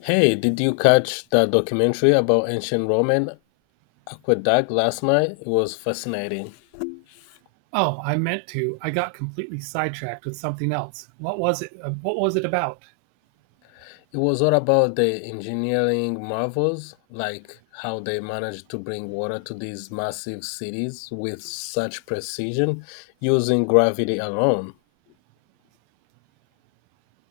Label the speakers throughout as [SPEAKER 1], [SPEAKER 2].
[SPEAKER 1] Hey, did you catch that documentary about ancient Roman aqueduct last night? It was fascinating.
[SPEAKER 2] Oh, I meant to. I got completely sidetracked with something else. What was it? What was it about?
[SPEAKER 1] It was all about the engineering marvels, like how they managed to bring water to these massive cities with such precision using gravity alone.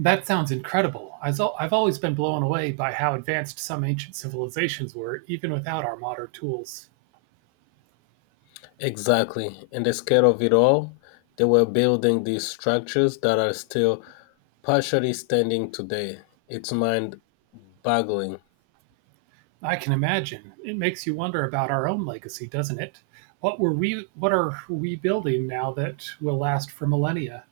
[SPEAKER 2] That sounds incredible. I've always been blown away by how advanced some ancient civilizations were, even without our modern tools.
[SPEAKER 1] Exactly. And the scale of it all, they were building these structures that are still partially standing today. It's mind boggling.
[SPEAKER 2] I can imagine. It makes you wonder about our own legacy, doesn't it? What were we? What are we building now that will last for millennia?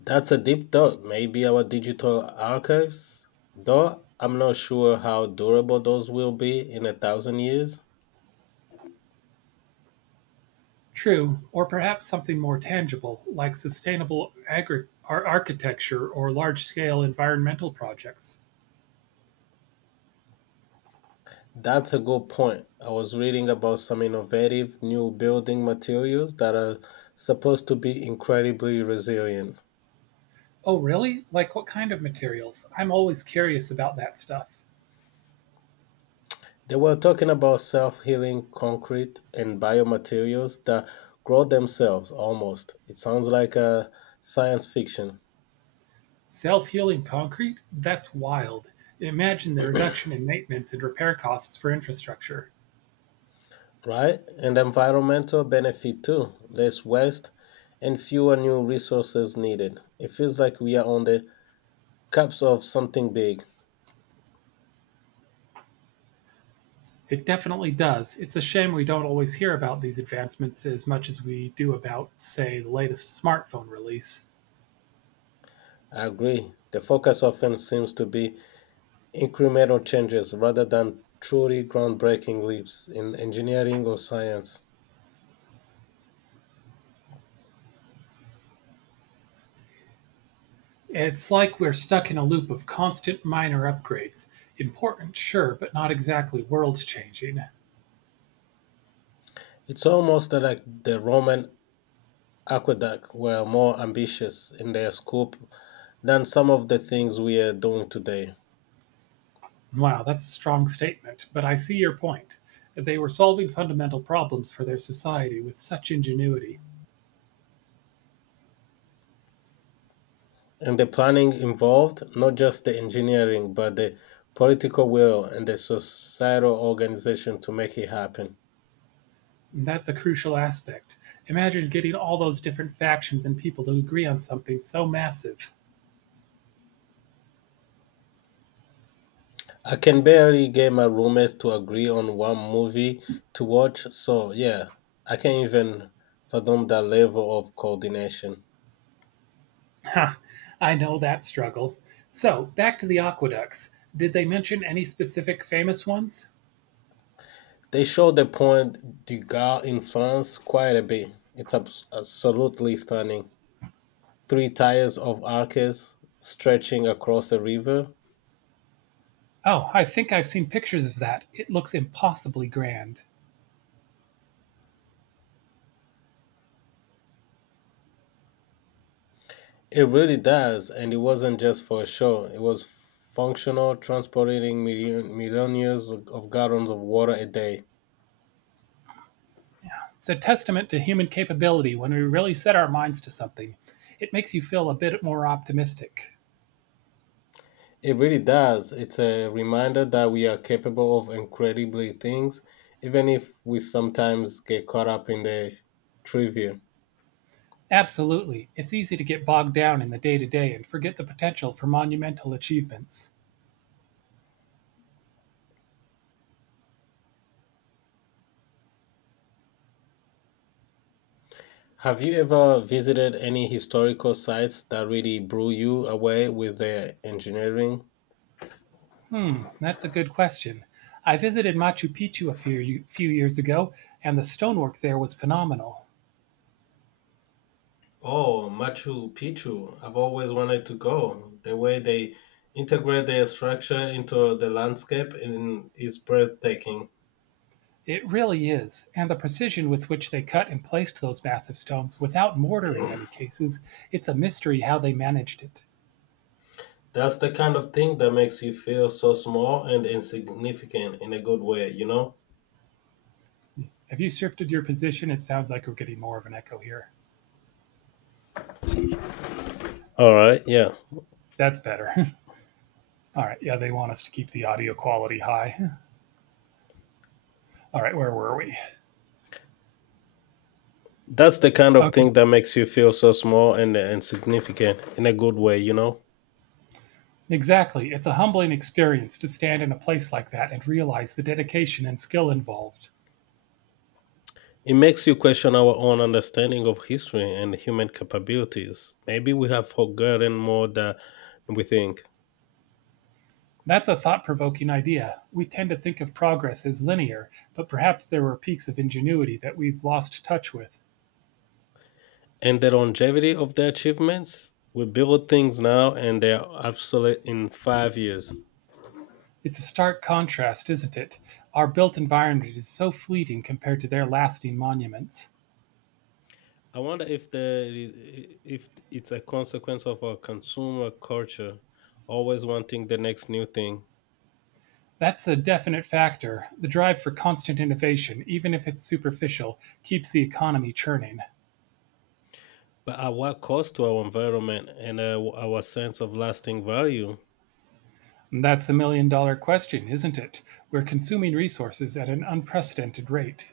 [SPEAKER 1] That's a deep thought. Maybe our digital archives, though I'm not sure how durable those will be in 1,000 years.
[SPEAKER 2] True, or perhaps something more tangible, like sustainable architecture or large-scale environmental projects.
[SPEAKER 1] That's a good point. I was reading about some innovative new building materials that are supposed to be incredibly resilient.
[SPEAKER 2] Oh, really? Like what kind of materials? I'm always curious about that stuff.
[SPEAKER 1] They were talking about self healing concrete and biomaterials that grow themselves almost. It sounds like a science fiction.
[SPEAKER 2] Self healing concrete? That's wild. Imagine the reduction in maintenance and repair costs for infrastructure.
[SPEAKER 1] Right? And environmental benefit too, less waste and fewer new resources needed. It feels like we are on the cusp of something big.
[SPEAKER 2] It definitely does. It's a shame we don't always hear about these advancements as much as we do about, say, the latest smartphone release.
[SPEAKER 1] I agree. The focus often seems to be incremental changes rather than truly groundbreaking leaps in engineering or science.
[SPEAKER 2] It's like we're stuck in a loop of constant minor upgrades. Important, sure, but not exactly world changing.
[SPEAKER 1] It's almost like the Roman aqueduct were more ambitious in their scope than some of the things we are doing today.
[SPEAKER 2] Wow, that's a strong statement, but I see your point. They were solving fundamental problems for their society with such ingenuity.
[SPEAKER 1] And the planning involved not just the engineering, but the political will and the societal organization to make it happen.
[SPEAKER 2] And that's a crucial aspect. Imagine getting all those different factions and people to agree on something so massive.
[SPEAKER 1] I can barely get my roommates to agree on one movie to watch, so yeah, I can't even fathom that level of coordination.
[SPEAKER 2] Ha, I know that struggle. So, back to the aqueducts. Did they mention any specific famous ones?
[SPEAKER 1] They show the Point du Gard in France quite a bit. It's absolutely stunning. Three tiers of arches stretching across a river.
[SPEAKER 2] Oh, I think I've seen pictures of that. It looks impossibly grand.
[SPEAKER 1] It really does, and it wasn't just for show. It was functional, transporting million, millionaires of gallons of water a day.
[SPEAKER 2] It's a testament to human capability when we really set our minds to something. It makes you feel a bit more optimistic.
[SPEAKER 1] It really does. It's a reminder that we are capable of incredibly things, even if we sometimes get caught up in the trivia.
[SPEAKER 2] Absolutely. It's easy to get bogged down in the day to day and forget the potential for monumental achievements.
[SPEAKER 1] Have you ever visited any historical sites that really blew you away with their engineering?
[SPEAKER 2] Hmm, that's a good question. I visited Machu Picchu a few years ago, and the stonework there was phenomenal.
[SPEAKER 1] Oh, Machu Picchu. I've always wanted to go. The way they integrate their structure into the landscape in, is breathtaking.
[SPEAKER 2] It really is, and the precision with which they cut and placed those massive stones without mortar in many cases, it's a mystery how they managed it.
[SPEAKER 1] That's the kind of thing that makes you feel so small and insignificant in a good way, you know?
[SPEAKER 2] Have you shifted your position? It sounds like we're getting more of an echo here.
[SPEAKER 1] All right, yeah.
[SPEAKER 2] That's better. All right. Yeah, they want us to keep the audio quality high. All right, where were we?
[SPEAKER 1] That's the kind of
[SPEAKER 2] Okay.
[SPEAKER 1] thing that makes you feel so small and insignificant in a good way, you know?
[SPEAKER 2] Exactly. It's a humbling experience to stand in a place like that and realize the dedication and skill involved.
[SPEAKER 1] It makes you question our own understanding of history and human capabilities. Maybe we have forgotten more than we think.
[SPEAKER 2] That's a thought provoking idea. We tend to think of progress as linear, but perhaps there were peaks of ingenuity that we've lost touch with.
[SPEAKER 1] And the longevity of their achievements. We build things now and they're obsolete in 5 years.
[SPEAKER 2] It's a stark contrast, isn't it? Our built environment is so fleeting compared to their lasting monuments.
[SPEAKER 1] I wonder if the if it's a consequence of our consumer culture, always wanting the next new thing.
[SPEAKER 2] That's a definite factor. The drive for constant innovation, even if it's superficial, keeps the economy churning.
[SPEAKER 1] But at what cost to our environment and our sense of lasting value?
[SPEAKER 2] And that's the million dollar question, isn't it? We're consuming resources at an unprecedented rate.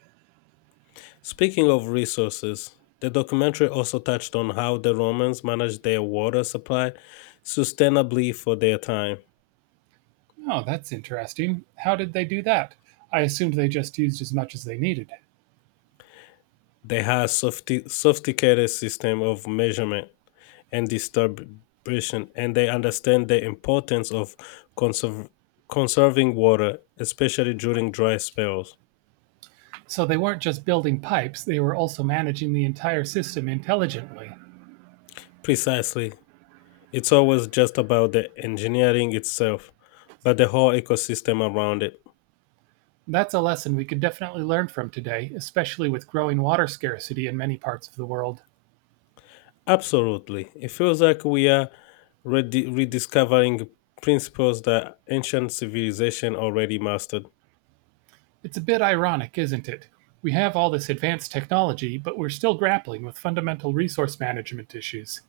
[SPEAKER 1] Speaking of resources, the documentary also touched on how the Romans managed their water supply sustainably for their time.
[SPEAKER 2] Oh, that's interesting. How did they do that? I assumed they just used as much as they needed.
[SPEAKER 1] They have sophisticated system of measurement and distribution, and they understand the importance of conserv- conserving water, especially during dry spells.
[SPEAKER 2] So they weren't just building pipes, they were also managing the entire system intelligently.
[SPEAKER 1] Precisely. It's always just about the engineering itself, but the whole ecosystem around it.
[SPEAKER 2] That's a lesson we could definitely learn from today, especially with growing water scarcity in many parts of the world.
[SPEAKER 1] Absolutely. It feels like we are rediscovering principles that ancient civilization already mastered.
[SPEAKER 2] It's a bit ironic, isn't it? We have all this advanced technology, but we're still grappling with fundamental resource management issues.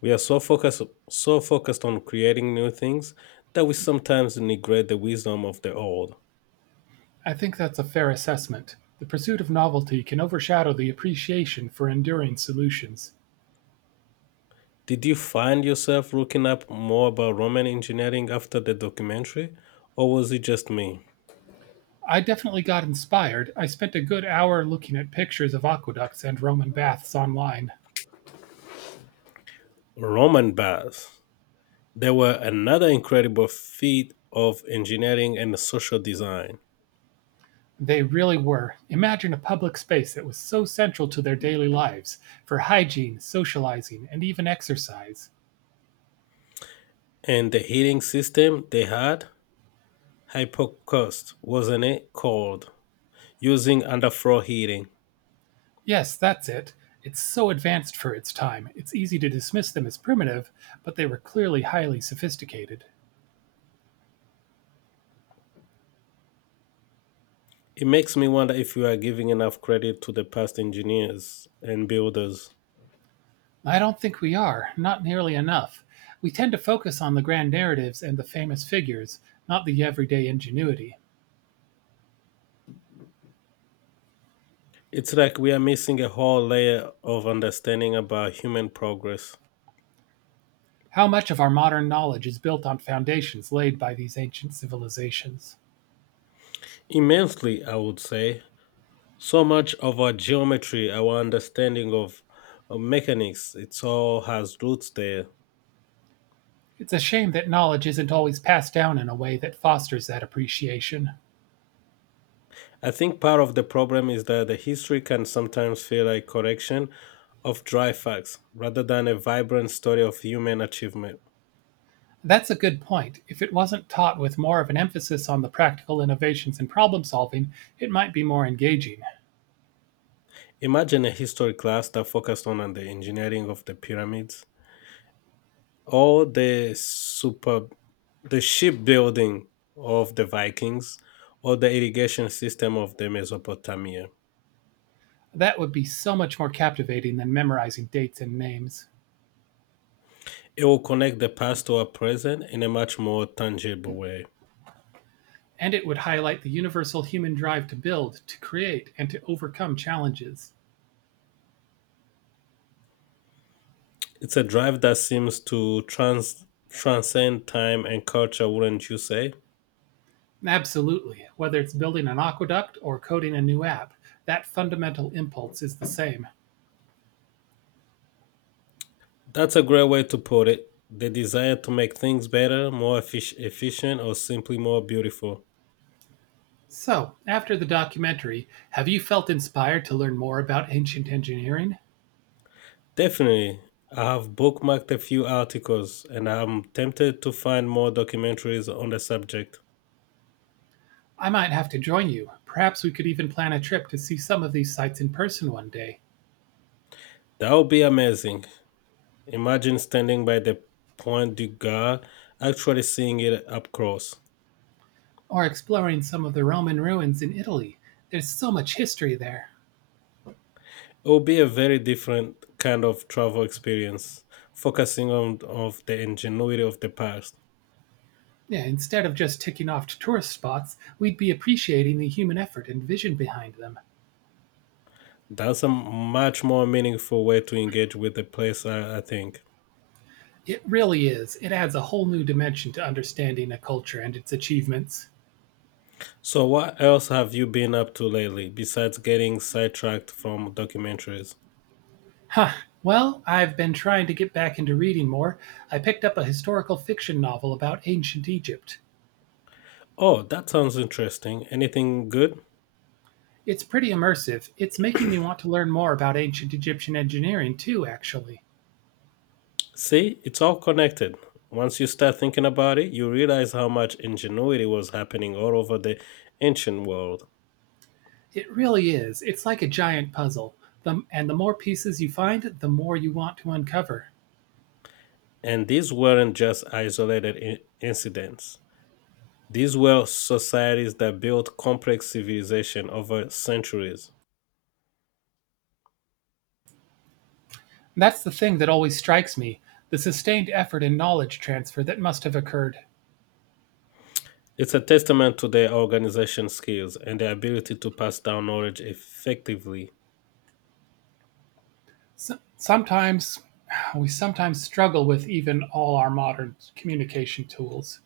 [SPEAKER 1] We are so focused on creating new things that we sometimes neglect the wisdom of the old.
[SPEAKER 2] I think that's a fair assessment. The pursuit of novelty can overshadow the appreciation for enduring solutions.
[SPEAKER 1] Did you find yourself looking up more about Roman engineering after the documentary, or was it just me?
[SPEAKER 2] I definitely got inspired. I spent a good hour looking at pictures of aqueducts and Roman baths online.
[SPEAKER 1] Roman baths. They were another incredible feat of engineering and social design.
[SPEAKER 2] They really were. Imagine a public space that was so central to their daily lives for hygiene, socializing, and even exercise.
[SPEAKER 1] And the heating system they had, Hypocaust, wasn't it called? Using underfloor heating.
[SPEAKER 2] Yes, that's it. It's so advanced for its time, it's easy to dismiss them as primitive, but they were clearly highly sophisticated.
[SPEAKER 1] It makes me wonder if we are giving enough credit to the past engineers and builders.
[SPEAKER 2] I don't think we are, not nearly enough. We tend to focus on the grand narratives and the famous figures, not the everyday ingenuity.
[SPEAKER 1] It's like we are missing a whole layer of understanding about human progress.
[SPEAKER 2] How much of our modern knowledge is built on foundations laid by these ancient civilizations?
[SPEAKER 1] Immensely, I would say. So much of our geometry, our understanding of mechanics, it all has roots there.
[SPEAKER 2] It's a shame that knowledge isn't always passed down in a way that fosters that appreciation.
[SPEAKER 1] I think part of the problem is that the history can sometimes feel like correction of dry facts rather than a vibrant story of human achievement.
[SPEAKER 2] That's a good point. If it wasn't taught with more of an emphasis on the practical innovations in problem solving, it might be more engaging.
[SPEAKER 1] Imagine a history class that focused on the engineering of the pyramids or the super the shipbuilding of the Vikings or the irrigation system of the Mesopotamia.
[SPEAKER 2] That would be so much more captivating than memorizing dates and names.
[SPEAKER 1] It will connect the past to our present in a much more tangible way.
[SPEAKER 2] And it would highlight the universal human drive to build, to create, and to overcome challenges.
[SPEAKER 1] It's a drive that seems to transcend time and culture, wouldn't you say?
[SPEAKER 2] Absolutely. Whether it's building an aqueduct or coding a new app, that fundamental impulse is the same.
[SPEAKER 1] That's a great way to put it. The desire to make things better, more efficient, or simply more beautiful.
[SPEAKER 2] So, after the documentary, have you felt inspired to learn more about ancient engineering?
[SPEAKER 1] Definitely. I have bookmarked a few articles and I'm tempted to find more documentaries on the subject.
[SPEAKER 2] I might have to join you. Perhaps we could even plan a trip to see some of these sites in person one day,
[SPEAKER 1] That would be amazing. Imagine standing by the Point du Gard, actually seeing it up close.
[SPEAKER 2] or exploring some of the Roman ruins in Italy. There's so much history there.
[SPEAKER 1] It would be a very different kind of travel experience, focusing on of the ingenuity of the past.
[SPEAKER 2] Yeah, instead of just ticking off tourist spots, we'd be appreciating the human effort and vision behind them.
[SPEAKER 1] That's a much more meaningful way to engage with the place, I think.
[SPEAKER 2] It really is. It adds a whole new dimension to understanding a culture and its achievements.
[SPEAKER 1] So, what else have you been up to lately besides getting sidetracked from documentaries?
[SPEAKER 2] Huh. Well, I've been trying to get back into reading more. I picked up a historical fiction novel about ancient Egypt.
[SPEAKER 1] Oh, that sounds interesting. Anything good?
[SPEAKER 2] It's pretty immersive. It's making me want to learn more about ancient Egyptian engineering too, actually.
[SPEAKER 1] See, it's all connected. Once you start thinking about it, you realize how much ingenuity was happening all over the ancient world.
[SPEAKER 2] It really is. It's like a giant puzzle. And the more pieces you find, the more you want to uncover.
[SPEAKER 1] And these weren't just isolated incidents. These were societies that built complex civilization over centuries.
[SPEAKER 2] That's the thing that always strikes me the sustained effort and knowledge transfer that must have occurred.
[SPEAKER 1] It's a testament to their organization skills and their ability to pass down knowledge effectively.
[SPEAKER 2] S sometimes, we sometimes struggle with even all our modern communication tools.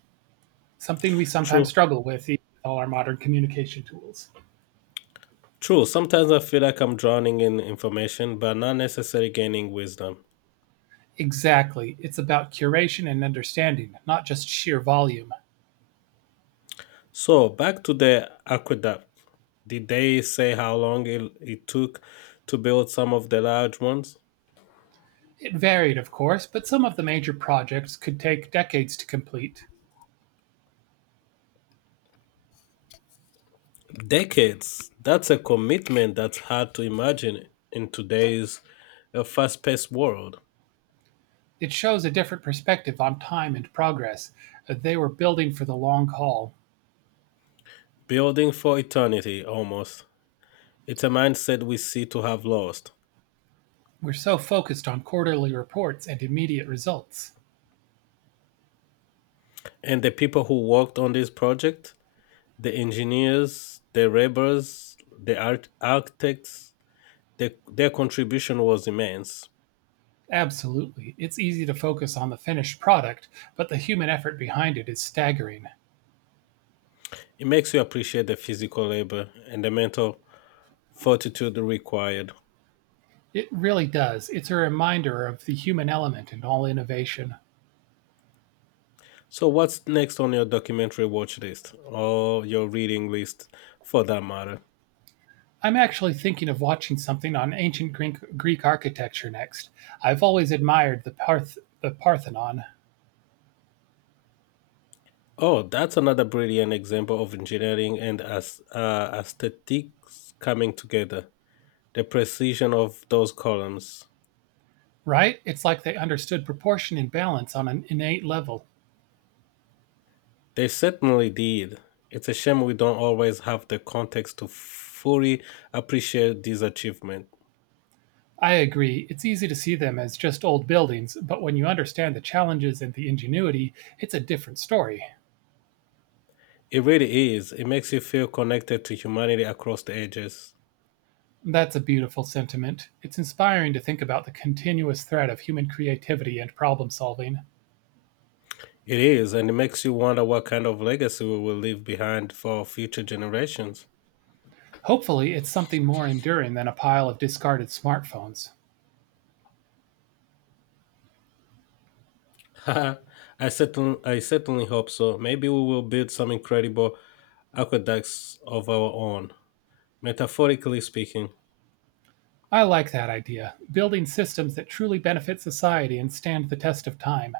[SPEAKER 2] Something we sometimes
[SPEAKER 1] True.
[SPEAKER 2] struggle with, even all our modern communication tools.
[SPEAKER 1] True. Sometimes I feel like I'm drowning in information, but not necessarily gaining wisdom.
[SPEAKER 2] Exactly. It's about curation and understanding, not just sheer volume.
[SPEAKER 1] So back to the aqueduct. Did they say how long it took to build some of the large ones?
[SPEAKER 2] It varied, of course, but some of the major projects could take decades to complete.
[SPEAKER 1] Decades. That's a commitment that's hard to imagine in today's fast-paced world.
[SPEAKER 2] It shows a different perspective on time and progress. They were building for the long haul.
[SPEAKER 1] Building for eternity, almost. It's a mindset we see to have lost.
[SPEAKER 2] We're so focused on quarterly reports and immediate results.
[SPEAKER 1] And the people who worked on this project, the engineers, the laborers, the architects, the, their contribution was immense.
[SPEAKER 2] Absolutely. It's easy to focus on the finished product, but the human effort behind it is staggering.
[SPEAKER 1] It makes you appreciate the physical labor and the mental fortitude required.
[SPEAKER 2] It really does. It's a reminder of the human element in all innovation.
[SPEAKER 1] So, what's next on your documentary watch list or your reading list for that matter?
[SPEAKER 2] I'm actually thinking of watching something on ancient Greek architecture next. I've always admired the Parthenon,
[SPEAKER 1] Oh, that's another brilliant example of engineering and aesthetics coming together. The precision of those columns.
[SPEAKER 2] right? It's like they understood proportion and balance on an innate level.
[SPEAKER 1] They certainly did. It's a shame we don't always have the context to fully appreciate these achievements.
[SPEAKER 2] I agree. It's easy to see them as just old buildings, but when you understand the challenges and the ingenuity, it's a different story.
[SPEAKER 1] It really is. It makes you feel connected to humanity across the ages.
[SPEAKER 2] That's a beautiful sentiment. It's inspiring to think about the continuous thread of human creativity and problem solving.
[SPEAKER 1] It is, and it makes you wonder what kind of legacy we will leave behind for future generations.
[SPEAKER 2] Hopefully, it's something more enduring than a pile of discarded smartphones.
[SPEAKER 1] I certainly hope so. Maybe we will build some incredible aqueducts of our own, metaphorically speaking.
[SPEAKER 2] I like that idea. Building systems that truly benefit society and stand the test of time.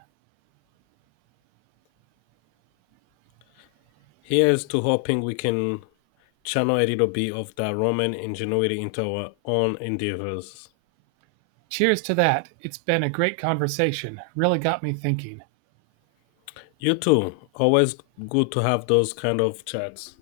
[SPEAKER 1] Here's to hoping we can channel a little bit of that Roman ingenuity into our own endeavors.
[SPEAKER 2] Cheers to that. It's been a great conversation. Really got me thinking.
[SPEAKER 1] You too. Always good to have those kind of chats.